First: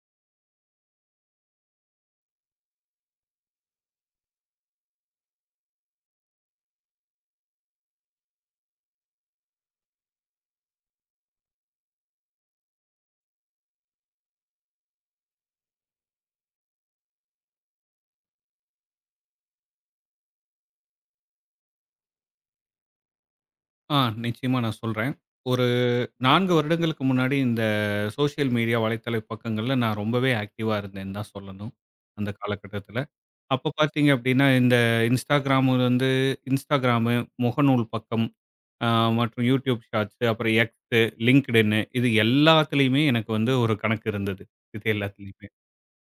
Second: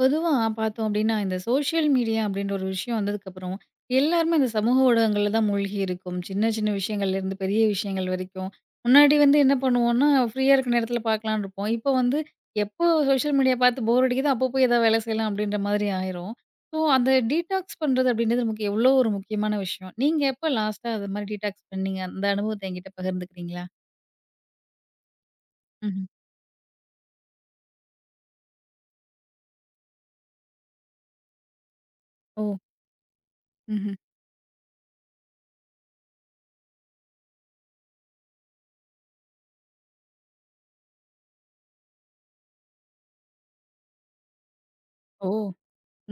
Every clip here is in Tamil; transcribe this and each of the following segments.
பொதுவா பார்த்தோம் அப்படின்னா, இந்த சோஷியல் மீடியா அப்படின்ற ஒரு விஷயம் வந்ததுக்கப்புறம், எல்லாருமே இந்த சமூக ஊடகங்கள்ல தான் மூழ்கி இருக்கோம். சின்ன சின்ன விஷயங்கள்லேருந்து பெரிய விஷயங்கள் வரைக்கும். முன்னாடி வந்து என்ன பண்ணுவோம்னா, ஃப்ரீயா இருக்க நேரத்தில பார்க்கலான்னு இருப்போம். இப்போ வந்து எப்போ சோஷியல் மீடியா பார்த்து போர் அடிக்குதோ, அப்போ போய் ஏதாவது வேலை செய்யலாம் அப்படின்ற மாதிரி ஆயிரும். ஸோ, அந்த டீடாக்ஸ் பண்றது அப்படின்றது நமக்கு எவ்வளோ ஒரு முக்கியமான விஷயம். நீங்க எப்போ லாஸ்ட்டா அது மாதிரி டீடாக்ஸ் பண்ணீங்க? அந்த அனுபவத்த என்கிட்ட பகிர்ந்துக்கிறீங்களா? ஆ. நிச்சயமா நான் சொல்றேன். ஒரு ம்ஹ்ம். 4 வருடங்களுக்கு முன்னாடி இந்த சோசியல் மீடியா வலைத்தள பக்கங்கள்ல நான் ரொம்பவே ஆக்டிவா இருந்தேன்னு தான் சொல்லணும். அந்த ஓ! காலகட்டத்தில. அப்ப ம்ஹ்ம். பார்த்தீங்க அப்படின்னா, இந்த Instagram வந்து Instagram, முகநூல் பக்கம் அ மற்றும் YouTube ஷார்ட்ஸ், அப்புறம் X, LinkedIn இது எல்லாத்துலயுமே எனக்கு வந்து ஒரு கணக்கு இருந்தது. இது ஓ! எல்லாத்துலயுமே.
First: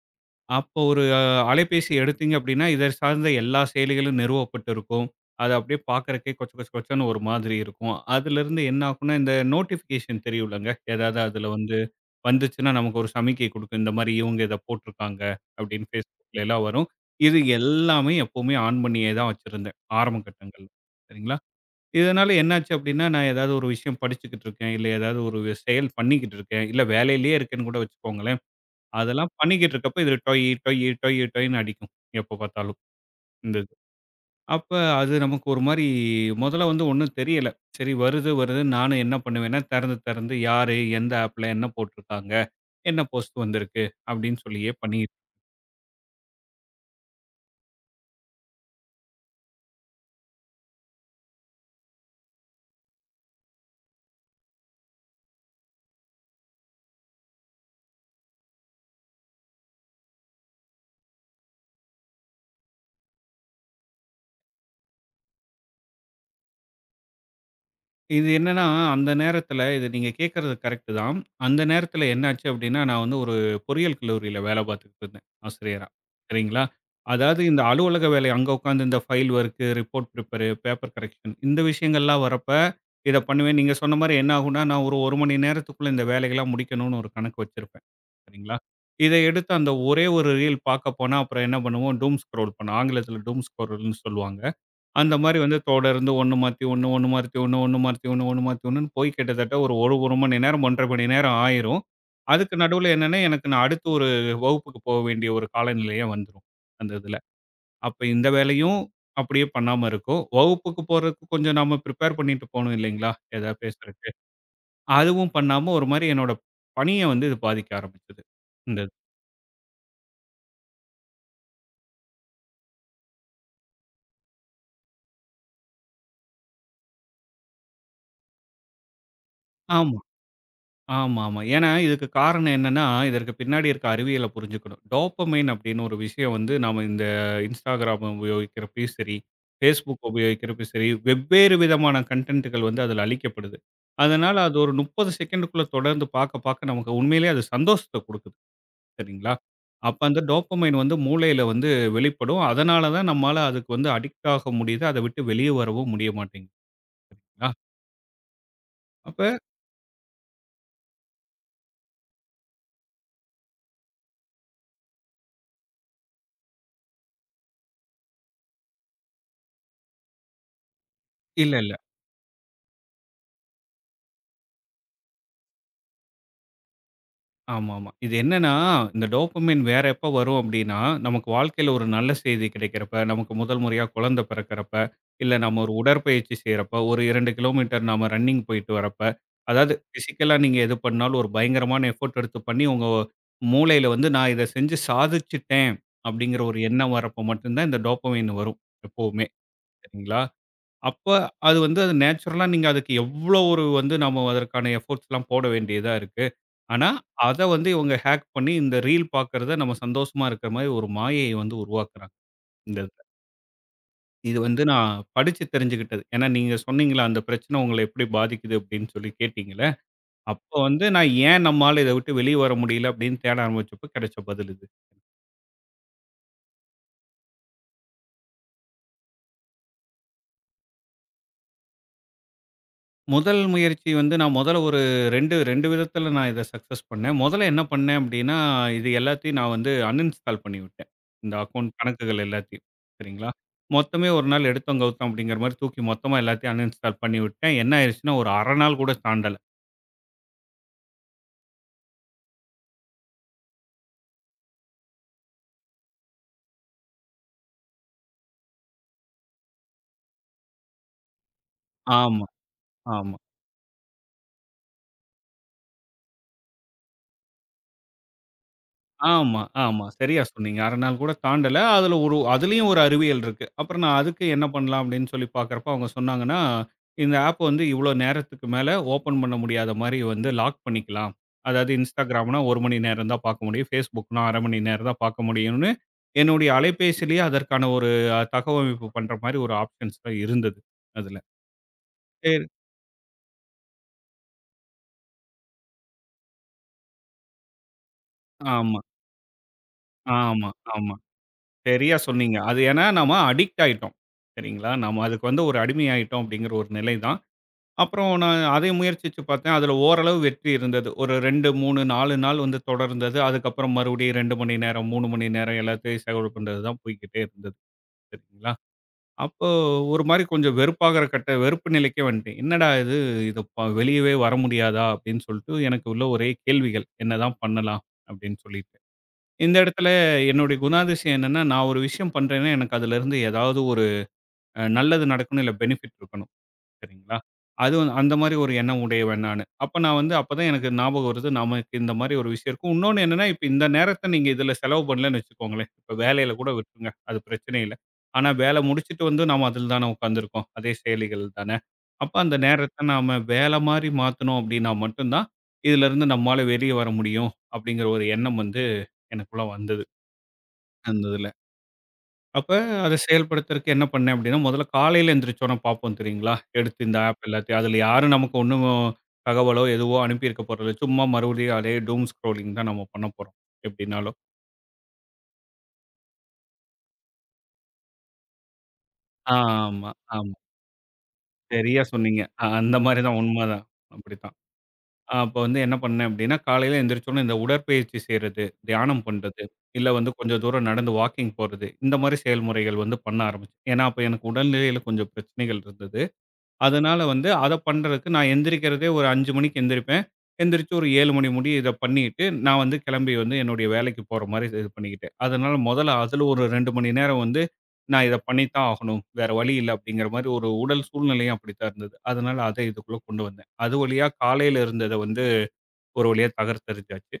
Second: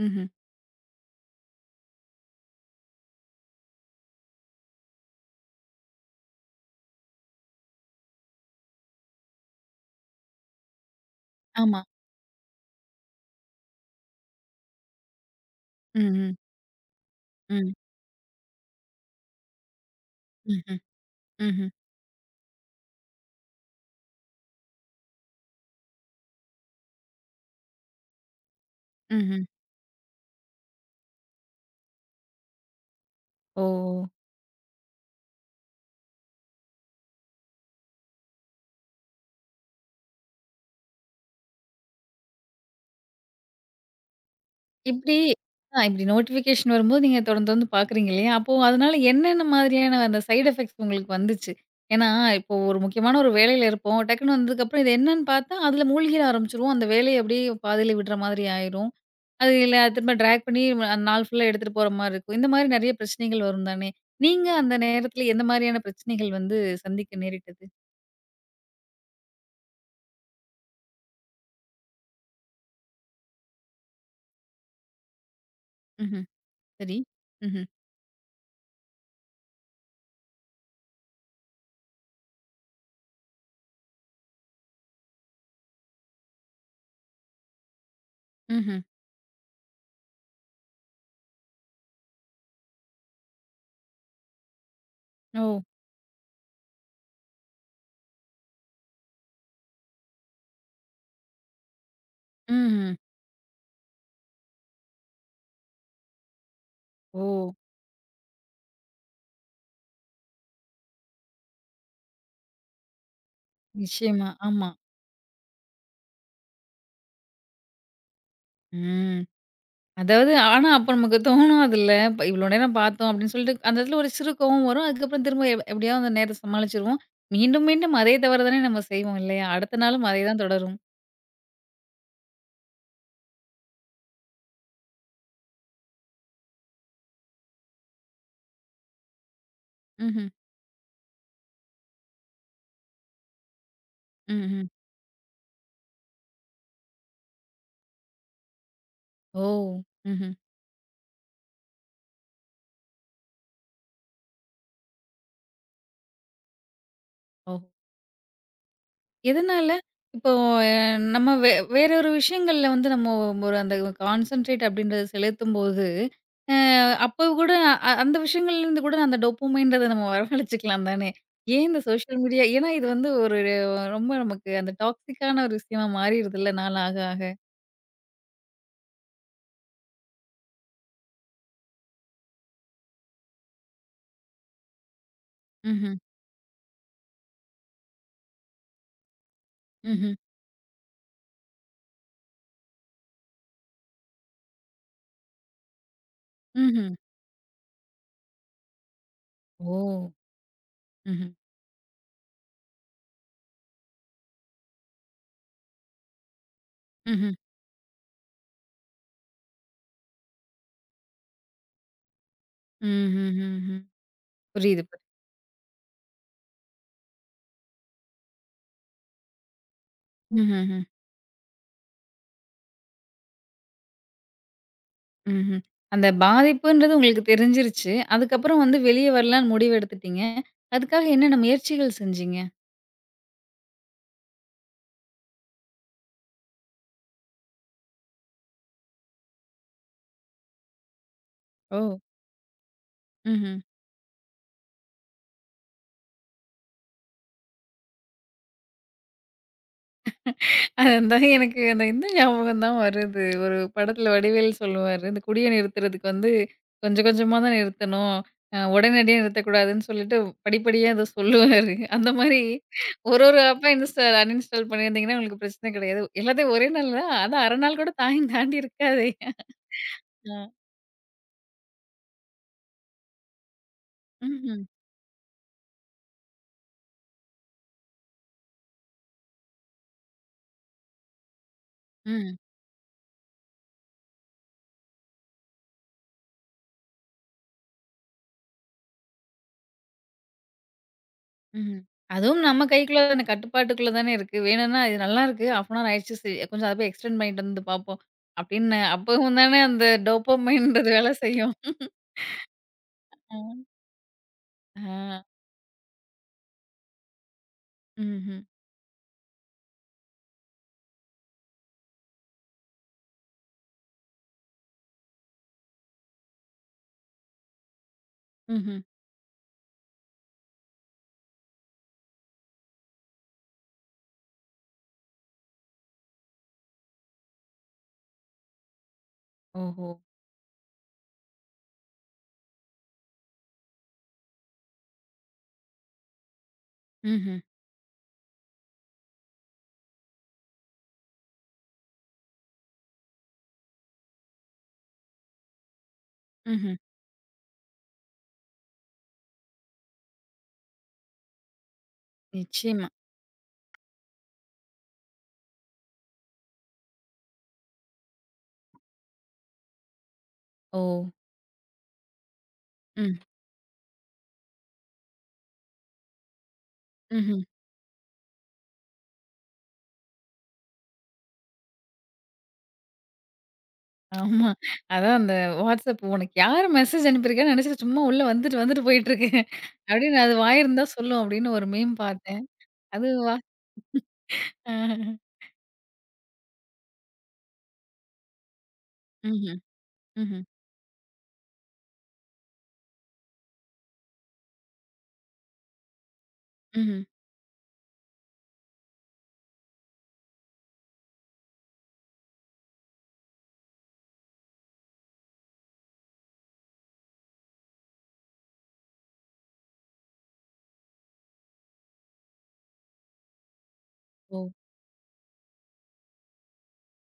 ம்ஹ்ம். அப்போ ஒரு அலைபேசி எடுத்தீங்க அப்படின்னா, இதை சார்ந்த எல்லா செயலிகளும் நிறுவப்பட்டு இருக்கும். அது அப்படியே பார்க்கறக்கே கொச்ச கொச்ச கொச்சன்னு ஒரு மாதிரி இருக்கும். அதிலிருந்து என்ன ஆகும்னா, இந்த நோட்டிஃபிகேஷன் தெரியும்லங்க. ஏதாவது அதில வந்து ஆமா. வந்துச்சுன்னா நமக்கு ஒரு சமிக்கை குடுக்கும். இந்த மாரி இவங்க இதை போட்டிருக்காங்க அப்படின்னு ம், ம், Facebookல எல்லாம் வரும். இது ம். எல்லாமே எப்பவுமே ஆன் பண்ணியே தான் வச்சிருந்தேன், ஆரம்ப கட்டங்கள்ல. ம்ஹ்ம். சரிங்களா? ம்ஹ்ம். இதனால என்னாச்சு அப்படின்னா, நான் ஏதாவது ஒரு விஷயம் படிச்சுக்கிட்டு இருக்கேன், இல்ல ஏதாவது ஒரு செயல் பண்ணிக்கிட்டு இருக்கேன், இல்ல வேலையிலேயே இருக்கேன்னு கூட வச்சுக்கோங்களேன். அதெல்லாம் ம்ஹ்ம். பண்ணிக்கிட்டு இருக்கப்ப, இதில டொய், டொய், டொய், டொய்ன்னு அடிக்கும். எப்ப பார்த்தாலும் இந்த ஓ! இது. அப்ப அது நமக்கு ஒரு மாரி முதல்ல வந்து ஒண்ணும் தெரியல. சரி வருது, வருதுன்னு நானும் என்ன பண்ணுவேன்னா, தெறந்து தெறந்து யாரு, எந்த ஆப்ல என்ன போட்டிருக்காங்க, என்ன போஸ்ட் வந்திருக்கு அப்படின்னு சொல்லியே இப்டி பண்ணிக்கிட்டு இப்டி நோட்டிஃபிகேஷன் வரும்போது நீங்க தொடர்ந்து தொடர்ந்து பார்க்குறீங்க இல்லையா? அப்போ அதனால என்னென்ன மாதிரியான அந்த சைட் எஃபெக்ட்ஸ் உங்களுக்கு வந்துச்சு? ஏன்னா, இப்போ ஒரு முக்கியமான ஒரு வேலையில இருப்போம். டக்குனு வந்ததுக்கப்புறம் இது என்னன்னு பார்த்தா, அதில மூழ்கிட ஆரம்பிச்சுருவோம். அந்த வேலைய அப்டியே பாதியில விடுற மாதிரி ஆயிரும். அது இல்ல திரும்ப ட்ராக் பண்ணி அந்த நாள் ஃபுல்லா எடுத்துட்டு போற மாரி இருக்கும். இந்த மாரி நெறைய பிரச்சனைகள் வரும் தானே? நீங்க அந்த நேரத்தில எந்த மாரியான பிரச்சனைகள் வந்து சந்திக்க நேரிட்டது? இது என்னன்னா, அந்த நேரத்தில இது நீங்க கேட்கிறது கரெக்ட் தான். அந்த நேரத்தில என்னாச்சு அப்டின்னா, நான் வந்து ஒரு பொறியியல் கல்லூரியில வேலை பார்த்துக்கிட்டு இருந்தேன், ஆசிரியரா. ம்ஹ்ம். சரிங்களா? சரி. அதாவது இந்த ம்ஹ்ம். அலுவலக வேலை அங்க உட்கார்ந்து இந்த file work, report prepare, paper correction இந்த விஷயங்கள்லாம் வரப்ப, இத பண்ணுவேன். நீங்க சொன்ன மாரி என்ன ஆகும்னா, நான் ஒரு 1 மணி நேரத்துக்குள்ள இந்த வேலைகள்லாம் முடிக்கணும்னு ஒரு கணக்கு வச்சிருப்பேன். சரிங்களா? ம்ஹ்ம். இத எடுத்து அந்த ஒரே ஒரு ரீல் பார்க்க போனா, அப்புறம் என்ன பண்ணுவோம் டூம் ஸ்க்ரோல் பண்ணுவோம். ஆங்கிலத்தில டூம் ஸ்க்ரோல்ன்னு சொல்லுவாங்க. அந்த மாரி ஓ! வந்து தொடர்ந்து 1 மாத்தி 1, 1 மாத்தி 1, 1 மாத்தி 1, 1 மாத்தி 1ன்னு போய் கிட்டத்தட்ட ஒரு 1 மணி நேரம், 1 1/2 மணி நேரம் ஆயிரும். அதுக்கு நடுவுல ம்ஹ்ம். என்னன்னா, எனக்கு நான் அடுத்து ஒரு வகுப்புக்கு போக வேண்டிய ஒரு காலநிலையே வந்துரும். அந்த இதுல. ஓ! அப்ப இந்த வேலையும் அப்படியே பண்ணாம இருக்கும். வகுப்புக்கு போறதுக்கு கொஞ்சம் நாம பிரிப்பேர் பண்ணிட்டு போணும் இல்லைங்களா? ஏதாவது பேசுறக்கு. நிச்சயமா. ஆமா. அதுவும் பண்ணாம ஒரு மாரி என்னோட பணிய வந்து இது பாதிக்க ஆரம்பிச்சது. இந்த இது. ம். அதாவது ஆனா, அப்ப நமக்கு தோணும் அதுல. இவ்ளோ நேரம் பார்த்தோம் அப்படின்னு சொல்லிட்டு, அந்த இடத்துல ஒரு சிறு கோவம் வரும். அதுக்கப்புறம் திரும்ப எப்படியாவது அந்த நேரத்த சமாளிச்சுருவோம். மீண்டும், மீண்டும் அதே தவறு தானே நம்ம செய்வோம் இல்லையா? அடுத்த ஆமா. நாளும் அதே தான் தொடரும். ஆமா, ஆமா. ஏன்னா, இதுக்கு காரணம் என்னன்னா, இதற்கு பின்னாடி இருக்க அறிவியல புரிஞ்சுக்கணும். டோப்பமைன் அப்படின்னு ஒரு விஷயம் வந்து நாம இந்த Instagram உபயோகிக்கிறப்பயும் சரி, Facebook ம்ஹ்ம். உபயோகிக்கிறப்பயும் சரி, வெவ்வேறு விதமான கன்டென்ட்டுகள் வந்து அதில அளிக்கப்படுது. அதனால அது ம்ஹ்ம். ஒரு 30 செகண்டுக்குள்ள தொடர்ந்து பார்க்க, பார்க்க நமக்கு உண்மையிலேயே அது சந்தோஷத்த குடுக்குது. சரிங்களா? ஓ! அப்ப அந்த ம்ஹ்ம். டோப்பமைன் வந்து மூளையில வந்து வெளிப்படும். அதனால தான் நம்மால அதுக்கு வந்து அடிக்ட் ஆக முடியுது. அத விட்டு வெளிய வரவும் முடிய மாட்டேங்குதுங்களா? ஓ! அப்ப எதனால? இப்போ அ நம்ம வேற ஒரு விஷயங்கள்ல வந்து நம்ம ஒரு அந்த கான்சன்ட்ரேட் அப்படின்றத செலுத்தும்போது, அ அப்போ கூட அந்த விஷயங்கள்லேருந்து கூட அந்த டோப்பமைன்றத நம்ம வரவழைச்சுக்கலாம் தானே! இல்ல, ஏன் இல்ல. இந்த சோஷியல் மீடியா ஏன்னா இது வந்து ஒரு ரொம்ப நமக்கு அந்த டாக்ஸிக்கான ஒரு விஷயமா மாறிருதுல்ல நாள் ஆக ஆக. ஆமாமா. இது என்னன்னா, இந்த டோபமைன் வேற எப்ப வரும் அப்டின்னா, நமக்கு வாழ்க்கையில ஒரு நல்ல செய்தி கிடைக்கிறப்ப, நமக்கு முதல் முறையா குழந்தை பிறக்கிறப்ப, இல்ல நம்ம ஒரு ம்ஹ்ம். உடற்பயிற்சி செய்றப்ப, ஒரு 2 கிலோமீட்டர் நாம ரன்னிங் போயிட்டு வரப்ப, அதாவது ம்ஹ்ம். பிசிக்கலா நீங்க எது பண்ணாலும் ஒரு பயங்கரமான எஃபோர்ட் எடுத்து பண்ணி, உங்க மூளையில வந்து நான் இத செஞ்சு சாதிச்சுட்டேன், அப்டிங்கிற ஒரு ம்ஹ்ம். எண்ணம் வரப்ப மட்டும் தான் இந்த டோபமைன் வரும் எப்பவுமே. ஓ! சரிங்களா? அப்ப ம்ஹ்ம். அது வந்து அது நேச்சுரலா நீங்க அதுக்கு எவ்ளோ ஒரு வந்து நம்ம அதற்கான எஃபோர்ட்ஸ்லாம் போட வேண்டியதா இருக்கு. ஆனா, ம்ஹ்ம். அத வந்து இவங்க ஹேக் பண்ணி இந்த ரீல் பார்க்கிறத நம்ம சந்தோஷமா இருக்கிற மாரி ஒரு மாயைய வந்து உருவாக்குறாங்க, இந்த இதுல. ம்ஹ்ஹ்ஹ்ம். இது வந்து புரியுது. நான் புரியுது. படிச்சு தெரிஞ்சுகிட்டது. ஏன்னா, நீங்க சொன்னீங்கல்ல அந்த பிரச்சனை உங்கள எப்படி பாதிக்குது அப்படின்னு சொல்லி கேட்டீங்கல்ல, அப்ப ம்ஹ்ஹ்ம். வந்து நான் ஏன் நம்மால இத விட்டு வெளிய வர முடியல அப்படின்னு தேட ஆரம்பிச்சப்ப கிடைச்ச பதில் இது. ம்ஹ்ம். அந்த பாதிப்புன்றது உங்களுக்கு தெரிஞ்சிருச்சு. அதுக்கப்புறம் வந்து வெளிய வரலான்னு முடிவு எடுத்துட்டீங்க. அதுக்காக என்னென்ன முயற்சிகள் செஞ்சீங்க? முதல் முயற்சி வந்து நான் முதல்ல ஒரு 2 விதத்துல நான் இத சக்சஸ் பண்ணேன். முதல்ல என்ன பண்ணேன் அப்டின்னா, இது எல்லாத்தையும் நான் வந்து அன்இன்ஸ்டால் பண்ணிவிட்டேன். இந்த அக்கவுண்ட் ஓ! கணக்குகள் எல்லாத்தையும். சரிங்களா? ம்ஹ்ம். மொத்தமே ஒரு நாள் எடுத்தோம் கவுத்தோம் அப்டிங்கிற மாரி தூக்கி மொத்தமா எல்லாத்தையும் அன்இன்ஸ்டால் பண்ணிவிட்டேன். என்ன ஆயிருச்சுன்னா, ஒரு 1/2 நாள் கூட தாண்டல. அதுதான் எனக்கு அந்த இந்த ஞாபகம் தான் வருது. ஒரு படத்துல வடிவேலு சொல்லுவாரு, "இந்த குடிய நிறுத்துறதுக்கு வந்து கொஞ்சம் கொஞ்சமா தான் நிறுத்தணும். உடனடியா நிறுத்தக்கூடாதுன்னு" சொல்லிட்டு படிப்படியா ஏதோ சொல்லுவாரு. அந்த ஆமா, மாரி ஆமா. ஒரு ஒரு ஆப்பா இன்ஸ்டால் அன்இன்ஸ்டால் பண்ணியிருந்தீங்கன்னா உங்களுக்கு பிரச்சன கிடையாது. எல்லாத்தையும் ஒரே நாள்ல அதான் 1/2 நாள் கூட தாயும் தாண்டி இருக்காதே. ஆமா, ஆமா. சரியா ஆ. சொன்னீங்க. 1/2 நாள் கூட தாண்டல. அதுல ஒரு அதுலயும் ஒரு அறிவியல் இருக்கு. அப்புறம் நான் அதுக்கு என்ன ம்ஹ்ம். பண்ணலாம் அப்படின்னு சொல்லி பார்க்கிறப்போ, அவங்க சொன்னாங்கன்னா, இந்த ஆப் வந்து இவ்வளோ நேரத்துக்கு மேல ஓப்பன் பண்ண முடியாத மாரி வந்து லாக் பண்ணிக்கலாம். அதாவது ம். Instagramனா 1 மணி நேரம் தான் பார்க்க முடியும். Facebookனா 1/2 மணி நேரம் தான் பார்க்க முடியும்னு, என்னுடைய அலைபேசியிலேயே அதற்கான ஒரு தகவமைப்பு பண்ற மாரி ஒரு ஆப்ஷன்ஸ்லாம் இருந்தது அதுல. ம்ஹ்ம். அதுவும் சரி. நம்ம கைக்குள்ள அந்த கட்டுப்பாட்டுக்குள்ள தானே இருக்கு. வேணும்னா இது நல்லாருக்கு. 1/2 அன் ஹவர் ஆயிடுச்சு. சரி கொஞ்சம் அத போய் எக்ஸ்டெண்ட் பண்ணிட்டு வந்து பார்ப்போம். ஆமா, அப்படின்னு அப்பவும் தானே அந்த ஆமா, டோப்பமைன்றது ஆமா. வேலை செய்யும். சரியா சொன்னீங்க. அது ஏன்னா நம்ம ஆ. அடிக்ட் ஆயிட்டோம். சரிங்களா? நம்ம ஆ. அதுக்கு வந்து ஒரு அடிமை ஆயிட்டோம் அப்படிங்கிற ஒரு நிலை தான். அப்புறம் ம்ஹ்ம். நான் அதை முயற்சிச்சு பார்த்தேன். அதில ஓரளவு வெற்றி இருந்தது. ஒரு 2, 3, 4 நாள் வந்து தொடர்ந்தது. அதுக்கப்புறம் மறுபடியும் 2 மணி நேரம், 3 மணி நேரம் எல்லாத்தையும் செலவு பண்றது தான் போய்க்கிட்டே இருந்தது. சரிங்களா? ம்ஹ்ம். அப்போ ஒரு மாரி கொஞ்சம் வெறுப்பாகிற கட்ட வெறுப்பு நிலைக்கே வந்துட்டேன். "என்னடா இது! இது ப வெளியவே வர முடியாதா?" அப்படின்னு சொல்லிட்டு எனக்கு உள்ள ஒரே கேள்விகள். "என்னதான் பண்ணலாம்?" அப்படின்னு சொல்லிட்டு. இந்த இடத்துல ஓஹோ! என்னுடைய குணாதிசயம் என்னன்னா, நான் ஒரு விஷயம் பண்றேன்னா, எனக்கு அதுலருந்து ஏதாவது ஒரு நல்லது நடக்கணும், இல்ல பெனிஃபிட் இருக்கணும். சரிங்களா? ம்ஹ்ம். அதுவும் அந்த மாரி ஒரு எண்ணம் உடையவன் நானு. அப்ப நான் வந்து அப்ப தான் எனக்கு ஞாபகம் வருது, நமக்கு இந்த மாரி ஒரு விஷயம் இருக்கும். இன்னொன்னு என்னன்னா, இப்ப இந்த நேரத்த நீங்க இதுல செலவு பண்ணலன்னு வச்சுக்கோங்களேன், இப்ப வேலையில கூட ம்ஹ்ம். விட்டுருங்க, அது பிரச்சனை இல்ல. ஆனா வேல முடிச்சுட்டு வந்து நாம அதில தானே உட்காந்துருக்கோம். அதே செயலிகள் தானே. அப்ப அந்த நேரத்த நிச்சயமா. நாம வேல மாரி மாத்தனோம் அப்டின்னா மட்டும் தான், இதுலருந்து நம்மால வெளிய வர முடியும், அப்டிங்கிற ஒரு எண்ணம் வந்து எனக்குள்ள வந்தது. ஓ! அந்த இதுல. அப்ப அத ம். செயல்படுத்துறதுக்கு என்ன பண்ணேன் அப்படின்னா, முதல்ல காலையில எந்திரிச்சோன பார்ப்போம் தெரியுங்களா? எடுத்து இந்த ஆப் ம்ஹ்ம். எல்லாத்தையும் அதுல யாரும் நமக்கு ஒண்ணும் தகவலோ, எதுவோ அனுப்பியிருக்க போறதில்ல. சும்மா மறுபடியும் அதே டூம் ஸ்க்ரோலிங் தான் நம்ம பண்ண போறோம் எப்படின்னாலும். ஆமா. அதான் அந்த WhatsApp உனக்கு யாரு மெசேஜ் அனுப்பியிருக்கான்னு நினைச்சுட்டு சும்மா உள்ள வந்துட்டு வந்துட்டு போயிட்டுருக்கு. ஆமா, அப்படின்னு ஆமா. அது வாயிருந்தா சொல்லும் அப்படின்னு ஒரு சரியா மீம் சொன்னீங்க. பார்த்தேன். அ அந்த மாரி அது தான் வா உண்மதான். அப்படித்தான். ம்ஹ்ம். அப்ப வந்து என்ன பண்ணேன் அப்படின்னா, காலையில எந்திரிச்சோன இந்த உடற்பயிற்சி செய்றது, தியானம் பண்றது, ம்ஹ்ம். இல்ல வந்து கொஞ்சம் தூரம் நடந்து வாக்கிங் போறது, இந்த மாரி செயல்முறைகள் வந்து பண்ண ஆரம்பிச்சேன். ஏன்னா, அப்ப எனக்கு உடல்நிலையில கொஞ்சம் பிரச்சனைகள் இருந்தது. அதனால ம்ஹ்ம். வந்து அத பண்றதுக்கு நான் எந்திரிக்கிறதே ஒரு 5 மணிக்கு எந்திரிப்பேன். எந்திரிச்சு ஒரு 7 மணி முடிய இத பண்ணிட்டு, நான் வந்து கிளம்பி வந்து என்னுடைய வேலைக்கு போற மாரி இது பண்ணிக்கிட்டேன். அதனால முதல்ல அதுல ஒரு 2 மணி நேரம் வந்து நான் இத பண்ணித்தான் ஆகணும். வேற வழி இல்ல அப்படிங்கிற மாரி ஒரு உடல் சூழ்நிலையும் அப்படித்தான் இருந்தது. அதனால அத இதுக்குள்ள கொண்டு வந்தேன். அது வழியா ஓ! காலையில இருந்தத வந்து ஒரு வழியா தகர்த்தெறிஞ்சாச்சு.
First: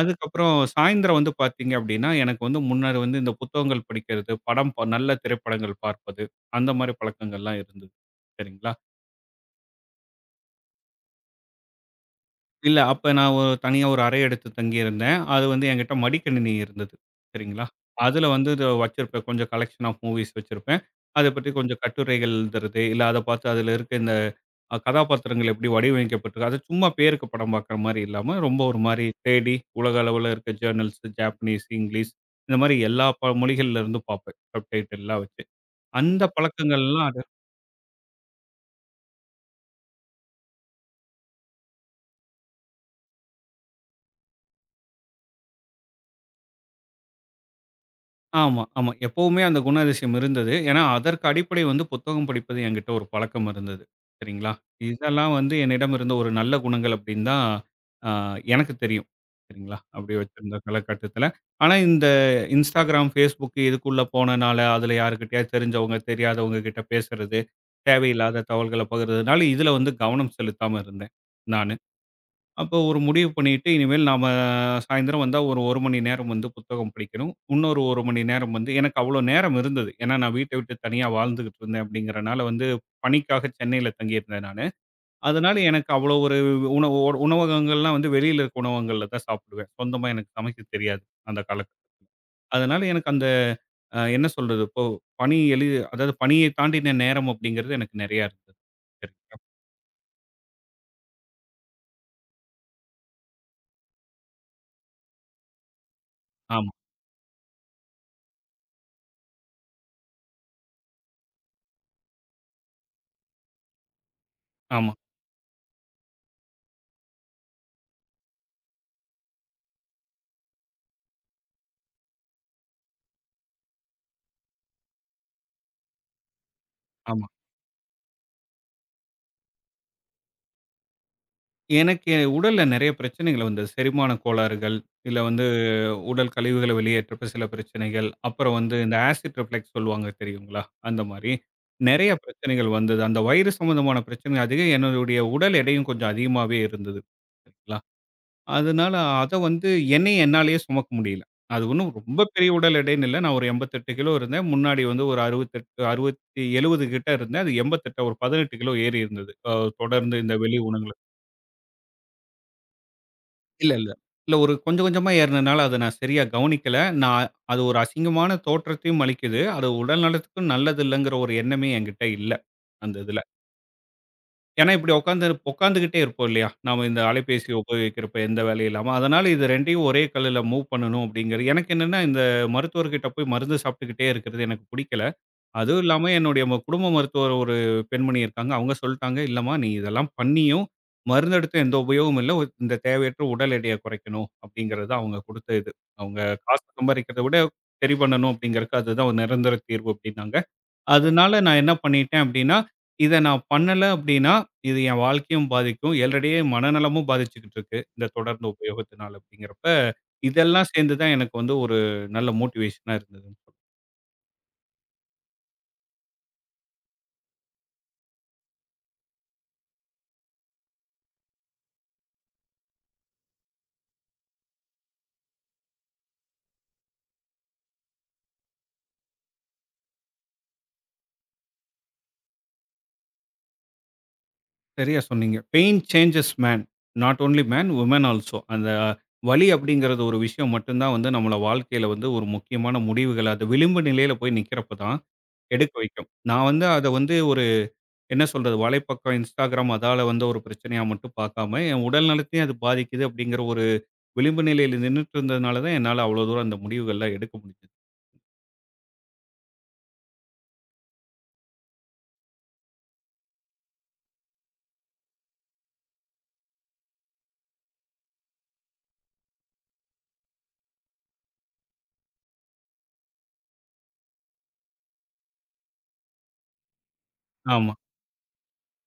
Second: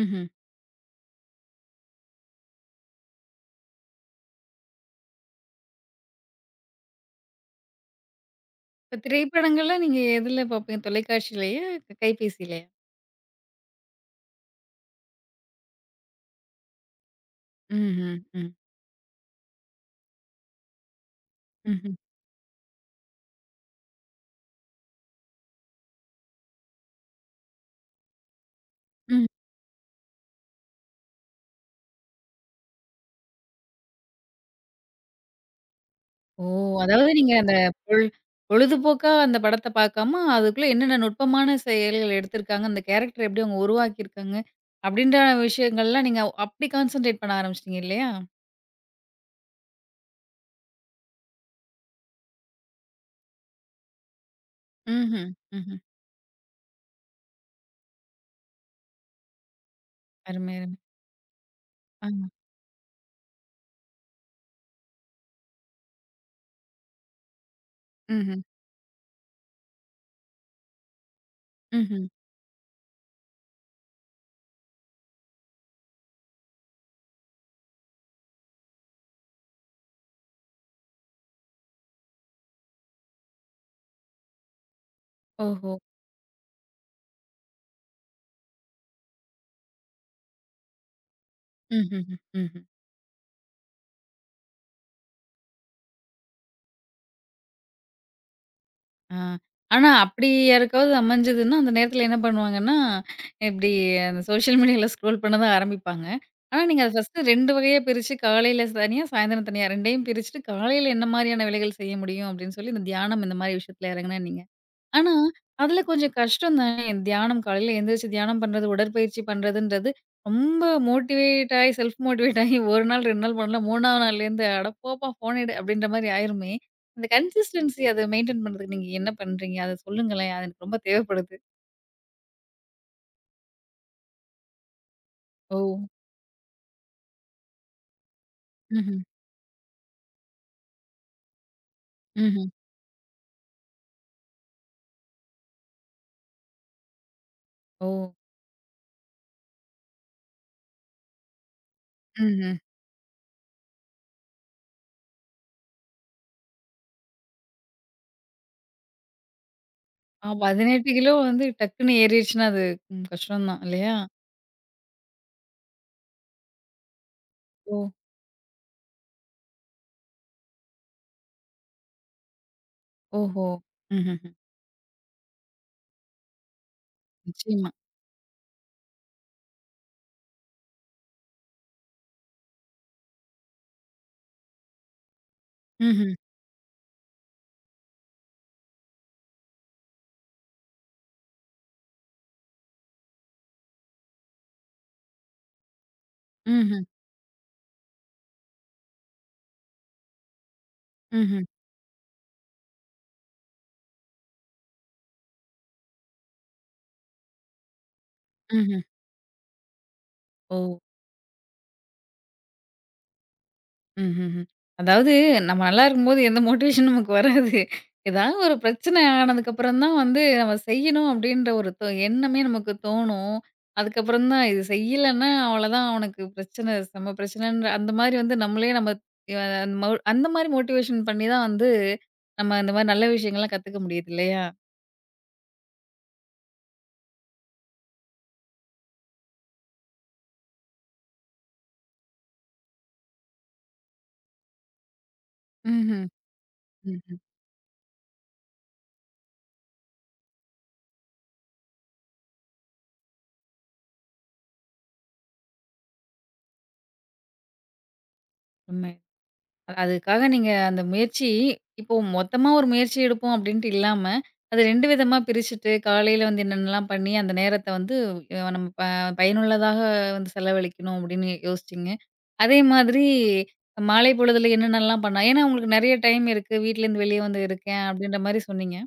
ம்ஹ்ம். சாயந்தரம் வந்து பார்த்தீங்க அப்படின்னா, எனக்கு வந்து முன்னாடி வந்து இந்த புத்தகங்கள் படிக்கிறது, நல்ல திரைப்படங்கள் பார்ப்பது, அந்த மாரி பழக்கங்கள்லாம் இருந்தது. சரிங்களா? இப்ப திரைப்படங்கள்ல நீங்க எதுல பார்ப்பீங்க? தொலைக்காட்சியிலயா? கைபேசியிலயா? இல்ல. அப்ப நான் தனியா ஒரு அறை எடுத்து தங்கியிருந்தேன். அது வந்து என்கிட்ட மடிக்கணினி இருந்தது. சரிங்களா? ம்ஹ்ம். அதுல வந்து ம். இத வச்சிருப்பேன். கொஞ்சம் கலெக்ஷன் ஆஃப் மூவிஸ் வச்சிருப்பேன். அத பத்தி கொஞ்சம் ம்ஹ்ம். கட்டுரைகள் எழுதுறது, இல்ல அத பார்த்து அதுல இருக்க இந்த கதாபாத்திரங்கள் எப்படி வடிவமைக்கப்பட்டிருக்கு. அது சும்மா பேருக்கு படம் பார்க்குற மாரி இல்லாம, ரொம்ப ஒரு மாரி ம். தேடி உலக அளவுல இருக்க ஜேர்னல்ஸ், ஜாப்பனீஸ், இங்கிலீஷ் இந்த மாரி எல்லா ப மொழிகள்ல இருந்தும் பார்ப்பேன். சப்டைட்டில்லாம் வச்சு. அந்த ஓ! பழக்கங்கள்லாம் அதாவது நீங்க அந்த பொழு பொழுதுபோக்கா அந்த படத்த பார்க்காம, அதுக்குள்ள என்னென்ன நுட்பமான செயல்கள் எடுத்திருக்காங்க, அந்த கேரக்டர் எப்படி அவங்க உருவாக்கியிருக்காங்க, அப்படின்ற விஷயங்கள்லாம் நீங்க அப்படி கான்சன்ட்ரேட் பண்ண ஆரம்பிச்சிட்டீங்க இல்லையா? ஆமா, ஆமா. எப்பவுமே அந்த குணாதிசயம் இருந்தது. ஏன்னா, அதற்கு அடிப்படை வந்து புத்தகம் படிப்பது என்கிட்ட ஒரு பழக்கம் இருந்தது. சரிங்களா? ம்ஹ்ம். இதெல்லாம் வந்து ம்ஹ்ம். என்னிடம் இருந்த ஒரு நல்ல குணங்கள் அப்படின்னு தான் அ எனக்கு தெரியும். சரிங்களா? அப்படி அருமை, வச்சிருந்த அருமை. காலகட்டத்தில. ஆனா, இந்த ஆமா. Instagram, Facebook இதுக்குள்ள போனனால, அதில யாருக்கிட்டயாவது தெரிஞ்சவங்க, தெரியாதவங்க கிட்ட பேசுறது, ம்ஹ்ம். தேவையில்லாத தகவல்கள பகிர்றதுனால, இதில வந்து கவனம் செலுத்தாம இருந்தேன், நானு. ம்ஹ்ம். அப்போ ஒரு முடிவு பண்ணிட்டு, இனிமேல் நாம சாயந்தரம் வந்தா ஒரு 1 மணி நேரம் வந்து புத்தகம் படிக்கணும். இன்னொரு 1 மணி நேரம் வந்து எனக்கு அவ்வளோ நேரம் இருந்தது. ஏன்னா, நான் வீட்ட விட்டு தனியா வாழ்ந்துகிட்டு இருந்தேன் அப்படிங்கிறனால வந்து பணிக்காக சென்னையில தங்கியிருந்தேன் நானு. அதனால ஓஹோ! எனக்கு அவ்வளோ ஒரு உணவு ஒரு உணவகங்கள்லாம் வந்து வெளியில இருக்க உணவகங்கள்ல தான் சாப்பிடுவேன். சொந்தமா எனக்கு சமைக்க தெரியாது அந்த காலத்துல. ம்ஹ்ஹ்ம். ம்ஹ்ம். அதனால எனக்கு அந்த என்ன சொல்றது? இப்போ பணி எளி அதாவது பணியை தாண்டின நேரம் அப்படிங்கிறது எனக்கு நெறையா இருந்தது. ஆ. சரிங்களா? ஆனா அப்படி யாருக்காவது அமைஞ்சதுன்னா, அந்த நேரத்தில என்ன பண்ணுவாங்கன்னா, இப்படி அந்த சோஷியல் மீடியால ஸ்க்ரோல் பண்ண தான் ஆரம்பிப்பாங்க. ஆனா ஆமா, நீங்க அத ஃபர்ஸ்ட்டு 2 வகையா பிரிச்சு காலையில தனியா, சாயந்தரம் தனியா 2யும் பிரிச்சுட்டு, காலையில என்ன மாரியான வேலைகள் செய்ய முடியும் அப்படின்னு சொல்லி, இந்த தியானம் இந்த மாரி விஷயத்தில இறங்குனா நீங்க ஆமா, ஆனா, அதுல கொஞ்சம் கஷ்டம் தானே. தியானம் காலையில எந்திரிச்சு தியானம் பண்றது, உடற்பயிற்சி பண்றதுன்றது ரொம்ப மோட்டிவேட் ஆயி, செல்ஃப் மோட்டிவேட் ஆயி 1 நாள், 2 நாள் பண்ணலாம். 3வது நாள்லேருந்து "அட போப்பா ஃபோன் எடு" அப்படின்ற மாரி ஆயிருமே. அந்த ஆமா. கன்சிஸ்டன்சி அத மெயின்டெயின் பண்றதுக்கு நீங்க என்ன பண்றீங்க? அத சொல்லுங்களேன். அது எனக்கு ரொம்ப தேவைப்படுது. எனக்கு என் உடல்ல நெறைய பிரச்சனைகள் வந்தது. செரிமான கோளாறுகள், இல்ல வந்து ஓ! உடல் கழிவுகள வெளியேற்றப்ப சில பிரச்சனைகள், அப்புறம் வந்து இந்த ம்ஹ்ம். ஆசிட் ரிஃப்ளெக்ஸ் சொல்லுவாங்க தெரியுங்களா? அந்த மாரி நெறைய ம்ஹ்ம். பிரச்சனைகள் வந்தது. அந்த வயிறு சம்மந்தமான பிரச்சனை அதிகம். என்னுடைய உடல் எடையும் கொஞ்சம் அதிகமாவே இருந்தது. சரிங்களா? ஓ! அதனால அத வந்து என்னைய என்னாலேயே சுமக்க முடியல. அது ஒண்ணும் ரொம்ப ம்ஹ்ம். பெரிய உடல் எடைன்னு இல்ல. நான் ஒரு 88 கிலோ இருந்தேன். முன்னாடி வந்து ஒரு 68, 60, 70 கிட்ட இருந்தேன். அது 88 ஒரு 18 கிலோ ஏறி இருந்தது. தொடர்ந்து ஆ இந்த வெளி 18 உணவுகள் கிலோ வந்து டக்குன்னு ஏறிடுச்சுன்னா, அது ம் கஷ்டம் தான் இல்ல, இல்ல. இல்லையா? இல்ல ஒரு கொஞ்சம் கொஞ்சமா ஏறுனனால அத நான் சரியா கவனிக்கல. நான் அது ஒரு ஓ! அசிங்கமான தோற்றத்தையும் அளிக்குது. அது உடல் நலத்துக்கும் நல்லது இல்லங்கிற ஒரு எண்ணமே என்கிட்ட இல்ல. அந்த இதுல. ஓஹோ! ம்ஹ்ஹ்ம். ஏன்னா இப்படி உட்காந்து உட்காந்துகிட்டே இருப்போம் இல்லையா? நாம இந்த அலைபேசிய நிச்சயமா. உபயோகிக்கிறப்ப எந்த வேலையும் இல்லாம. அதனால இது 2யும் ஒரே கல்லுல மூவ் பண்ணணும் அப்படிங்கிறது எனக்கு என்னன்னா இந்த மருத்துவர்கிட்ட போய் மருந்து சாப்பிட்டுக்கிட்டே இருக்கிறது எனக்கு புடிக்கல. அதுவும் இல்லாம ம்ஹ்ம். என்னுடைய குடும்ப மருத்துவர் ஒரு பெண்மணி இருக்காங்க. அவங்க சொல்ட்டாங்க, "இல்லம்மா நீ இதெல்லாம் பண்ணியும், மருந்தெடுத்து எந்த உபயோகமும் இல்ல. இந்த தேவையற்ற உடல் எடையை குறைக்கணும்." அப்படிங்கிறது அவங்க குடுத்த இது. அவங்க காசு ம்ஹ்ம். சம்பாரிக்கிறத விட சரி பண்ணணும் அப்படிங்கிறதுக்கு அதுதான் ஒரு நிரந்தர தீர்வு அப்படின்னாங்க. அதனால ம்ஹ்ம். நான் என்ன பண்ணிட்டேன் அப்படின்னா, இத நான் பண்ணல அப்படின்னா, இது என் வாழ்க்கையும் பாதிக்கும். ஆல்ரெடியே மனநலமும் பாதிச்சுக்கிட்டு இருக்கு. இந்த தொடர்ந்து ம்ஹ்ம். ம்ஹ்ம். உபயோகத்தினால அப்படிங்கிறப்ப, ஓ! இதெல்லாம் சேர்ந்து தான் எனக்கு வந்து ஒரு நல்ல மோட்டிவேஷனா இருந்தது. ம்ஹ்ஹ்ம். அதாவது நம்ம நல்லா இருக்கும்போது எந்த மோட்டிவேஷன் நமக்கு வராது. ஏதாவது ஒரு பிரச்சனை ஆனதுக்கப்புறம் தான் வந்து நம்ம செய்யணும் அப்டின்ற ஒரு எண்ணமே நமக்கு தோணும். அதுக்கப்புறம் தான் இது செய்யலன்னா அவ்வளோதான் அவனுக்கு பிரச்சனை, செம பிரச்சனைன்ற அந்த மாரி வந்து நம்மளே நம்ம அ ம அந்த மாரி மோட்டிவேஷன் பண்ணி தான் வந்து நம்ம இந்த மாரி நல்ல விஷயங்கள்லாம் கத்துக்க முடியுது இல்லையா? சரியா சொன்னீங்க. Pain changes man. Not only man, woman also. அந்த வலி அப்படிங்கிறது ஒரு விஷயம் மட்டும் தான் வந்து நம்மள வாழ்க்கையில வந்து ஒரு முக்கியமான முடிவுகள அது விளிம்பு நிலையில போய் நிக்கிறப்ப தான் எடுக்க ம்ஹ்ம். வைக்கும். நான் வந்து அத வந்து ம்ஹ்ம். ஒரு என்ன சொல்றது வலைப்பக்கம் Instagram அதால வந்து ஒரு பிரச்சனையா மட்டும் பார்க்காம, என் உடல் நலத்தையும் அது பாதிக்குது அப்படிங்கிற ஒரு விளிம்பு நிலையில நின்னுட்டு இருந்ததுனால தான் என்னால அவ்வளோ தூரம் அந்த முடிவுகள்லாம் எடுக்க முடிஞ்சது. உண்மை. அதுக்காக நீங்க அந்த முயற்சி இப்போ மொத்தமா ஒரு முயற்சி எடுப்போம் அப்படின்ட்டு இல்லாம, அது 2 விதமா பிரிச்சுட்டு, காலையில வந்து என்னென்னலாம் பண்ணி அந்த நேரத்த வந்து நம்ம பயனுள்ளதாக வந்து செலவழிக்கணும் அப்படின்னு யோசிச்சீங்க. அதே மாதிரி மாலை பொழுதுல என்னென்னலாம் பண்ணலாம்? ஏன்னா உங்களுக்கு நெறைய டைம் இருக்கு. வீட்லேருந்து வெளிய வந்து ஆமா, இருக்கேன் அப்படின்ற மாரி சொன்னீங்க.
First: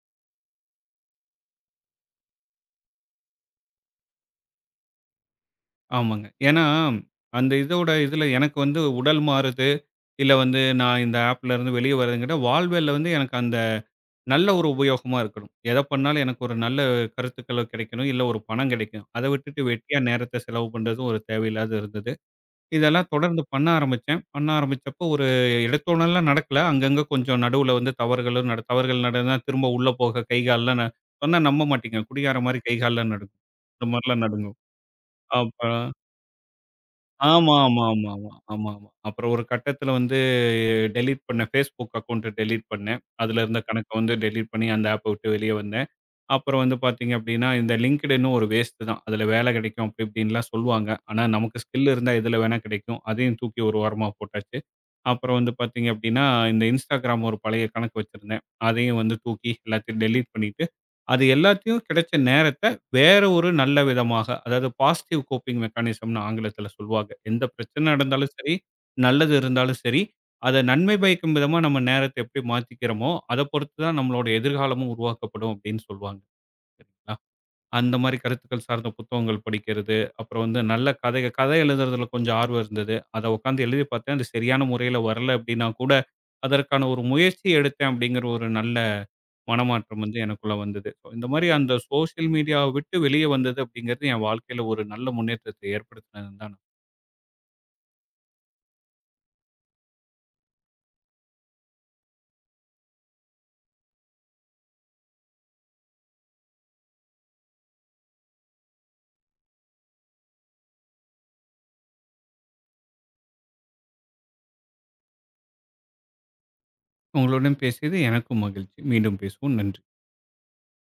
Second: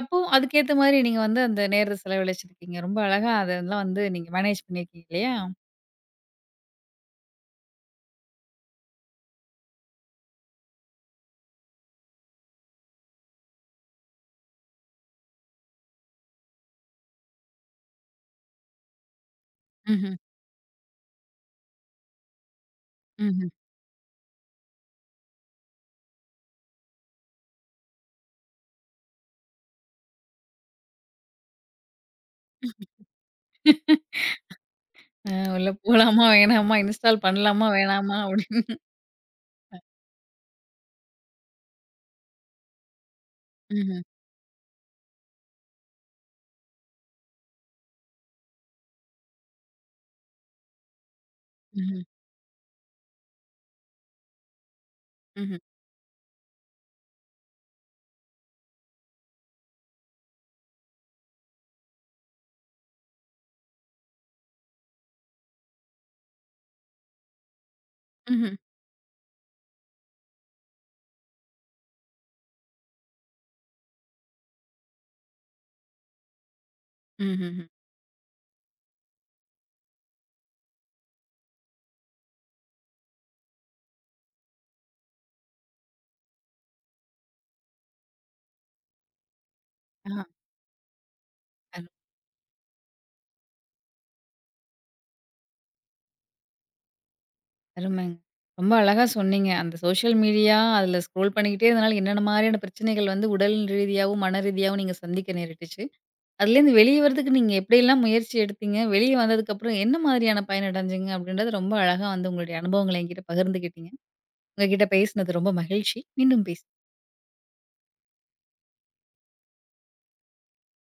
அப்போ அதுக்கேத்த மாரி நீங்க வந்து அந்த நேரத்த செலவழிச்சிருக்கீங்க. ரொம்ப அழகா அதெல்லாம் வந்து நீங்க மேனேஜ் பண்ணியிருக்கீங்க இல்லையா? ஆமாங்க. ஏன்னா, அந்த இதோட இதுல எனக்கு வந்து உடல் மாறுது. இல்ல வந்து நான் இந்த ஆப்லருந்து வெளிய வரதுங்கிட்ட வாழ்வியல்ல வந்து எனக்கு அந்த நல்ல ஒரு உபயோகமா இருக்கணும். எத பண்ணாலும் எனக்கு ஒரு நல்ல கருத்துக்கள் கிடைக்கணும். இல்ல ஒரு பணம் கிடைக்கணும். அத விட்டுட்டு வெட்டியா ம்ஹ்ம். நேரத்த செலவு பண்றதும் ஒரு தேவையில்லாத இருந்தது. இதெல்லாம் தொடர்ந்து ம்ஹ்ம். பண்ண ஆரம்பிச்சேன். பண்ண ஆரம்பிச்சப்போ ஒரு எடுத்தோனலாம் நடக்கல. அங்கங்க கொஞ்சம் நடுவுல வந்து தவறுகளும் தவறுகள் நடந்தா திரும்ப உள்ள போக கை கால்லாம் சொன்னா நம்ப மாட்டீங்க. குடிகார மாரி கை கால்லாம் நடுங்கும். இந்த மாரிலாம் நடுங்கும். அப்ப உள்ள போலாமா? வேணாமா? இன்ஸ்டால் ஆமா, பண்ணலாமா? ஆமா, ஆமா, வேணாமா? ஆமா, ஆமா, ஆமா. அப்புறம் ஒரு கட்டத்தில வந்து டெலீட் பண்ணேன். Facebook அக்கவுண்ட்ட டெலீட் பண்ணேன். அதில இருந்த கணக்க அப்படின்னு. வந்து டெலீட் பண்ணி அந்த ஆப்ப விட்டு வெளிய வந்தேன். அப்புறம் வந்து பார்த்தீங்க அப்டின்னா, இந்த LinkedIn ஒரு வேஸ்ட்டு தான். அதில வேல கிடைக்கும் அப்டி இப்டின்லாம் சொல்லுவாங்க. ஆனா நமக்கு ஸ்கில் ம்ஹ்ம். இருந்தா எதுல வேணா கிடைக்கும். அதையும் தூக்கி ஒரு ஓரமா போட்டாச்சு. அப்புறம் வந்து ம்ஹ்ம். பார்த்தீங்க அப்படின்னா, இந்த Instagram ஒரு பழைய கணக்கு வச்சிருந்தேன். அதையும் வந்து தூக்கி எல்லாத்தையும் டெலீட் பண்ணிட்டு, அது எல்லாத்தையும் கிடைச்ச நேரத்த வேற ஒரு நல்ல விதமாக, அதாவது பாசிட்டிவ் கோப்பிங் மெக்கானிசம்னு ஆங்கிலத்தில சொல்வாங்க. எந்த பிரச்சனை நடந்தாலும் சரி, ம்ஹ்ம். நல்லது இருந்தாலும் சரி, அத நன்மை பயக்கும் விதமா நம்ம நேரத்த எப்படி மாத்திக்கிறோமோ, அத பொறுத்து தான் நம்மளோட எதிர்காலமும் உருவாக்கப்படும் அப்படின்னு சொல்வாங்க. ம்ஹ்ம். அந்த மாரி கருத்துக்கள் சார்ந்த புத்தகங்கள் படிக்கிறது. அப்புறம் வந்து நல்ல கதை கதை எழுதுறதுல கொஞ்சம் ஆர்வம் இருந்தது. அத உட்காந்து எழுதி பார்த்தேன். அது சரியான முறையில வரல அப்படின்னா கூட, அதற்கான ஒரு முயற்சி எடுத்தேன் அப்படிங்கிற ஒரு நல்ல மனமாற்றம் வந்து ஆ. எனக்குள்ள வந்தது. So, இந்த மாரி அந்த அரு சோசியல் மீடியாவ விட்டு வெளியே வந்தது அப்படிங்கிறது என் வாழ்க்கையில ஒரு நல்ல முன்னேற்றத்தை ஏற்படுத்தினதுன்னு தான். அருமைங்க. ரொம்ப அழகா சொன்னீங்க. அந்த சோஷியல் மீடியா அதில ஸ்க்ரோல் பண்ணிக்கிட்டே இருந்தனால என்னென்ன மாரியான பிரச்சனைகள் வந்து உடல் ரீதியாவும், மன ரீதியாவும் நீங்க சந்திக்க நேரிட்டுச்சு. அதுலேருந்து வெளிய வரதுக்கு நீங்க எப்படியெல்லாம் முயற்சி எடுத்தீங்க? வெளிய வந்ததுக்கப்புறம் என்ன மாதிரியான பயன் அடைஞ்சீங்க? அப்படின்றத ரொம்ப அழகா வந்து உங்களுடைய அனுபவங்கள என்கிட்ட பகிர்ந்துக்கிட்டீங்க. உங்க கிட்ட பேசினது ரொம்ப மகிழ்ச்சி. மீண்டும் பேச உங்களுடன் பேசியது எனக்கும் மகிழ்ச்சி. மீண்டும் பேசுவோம். நன்றி.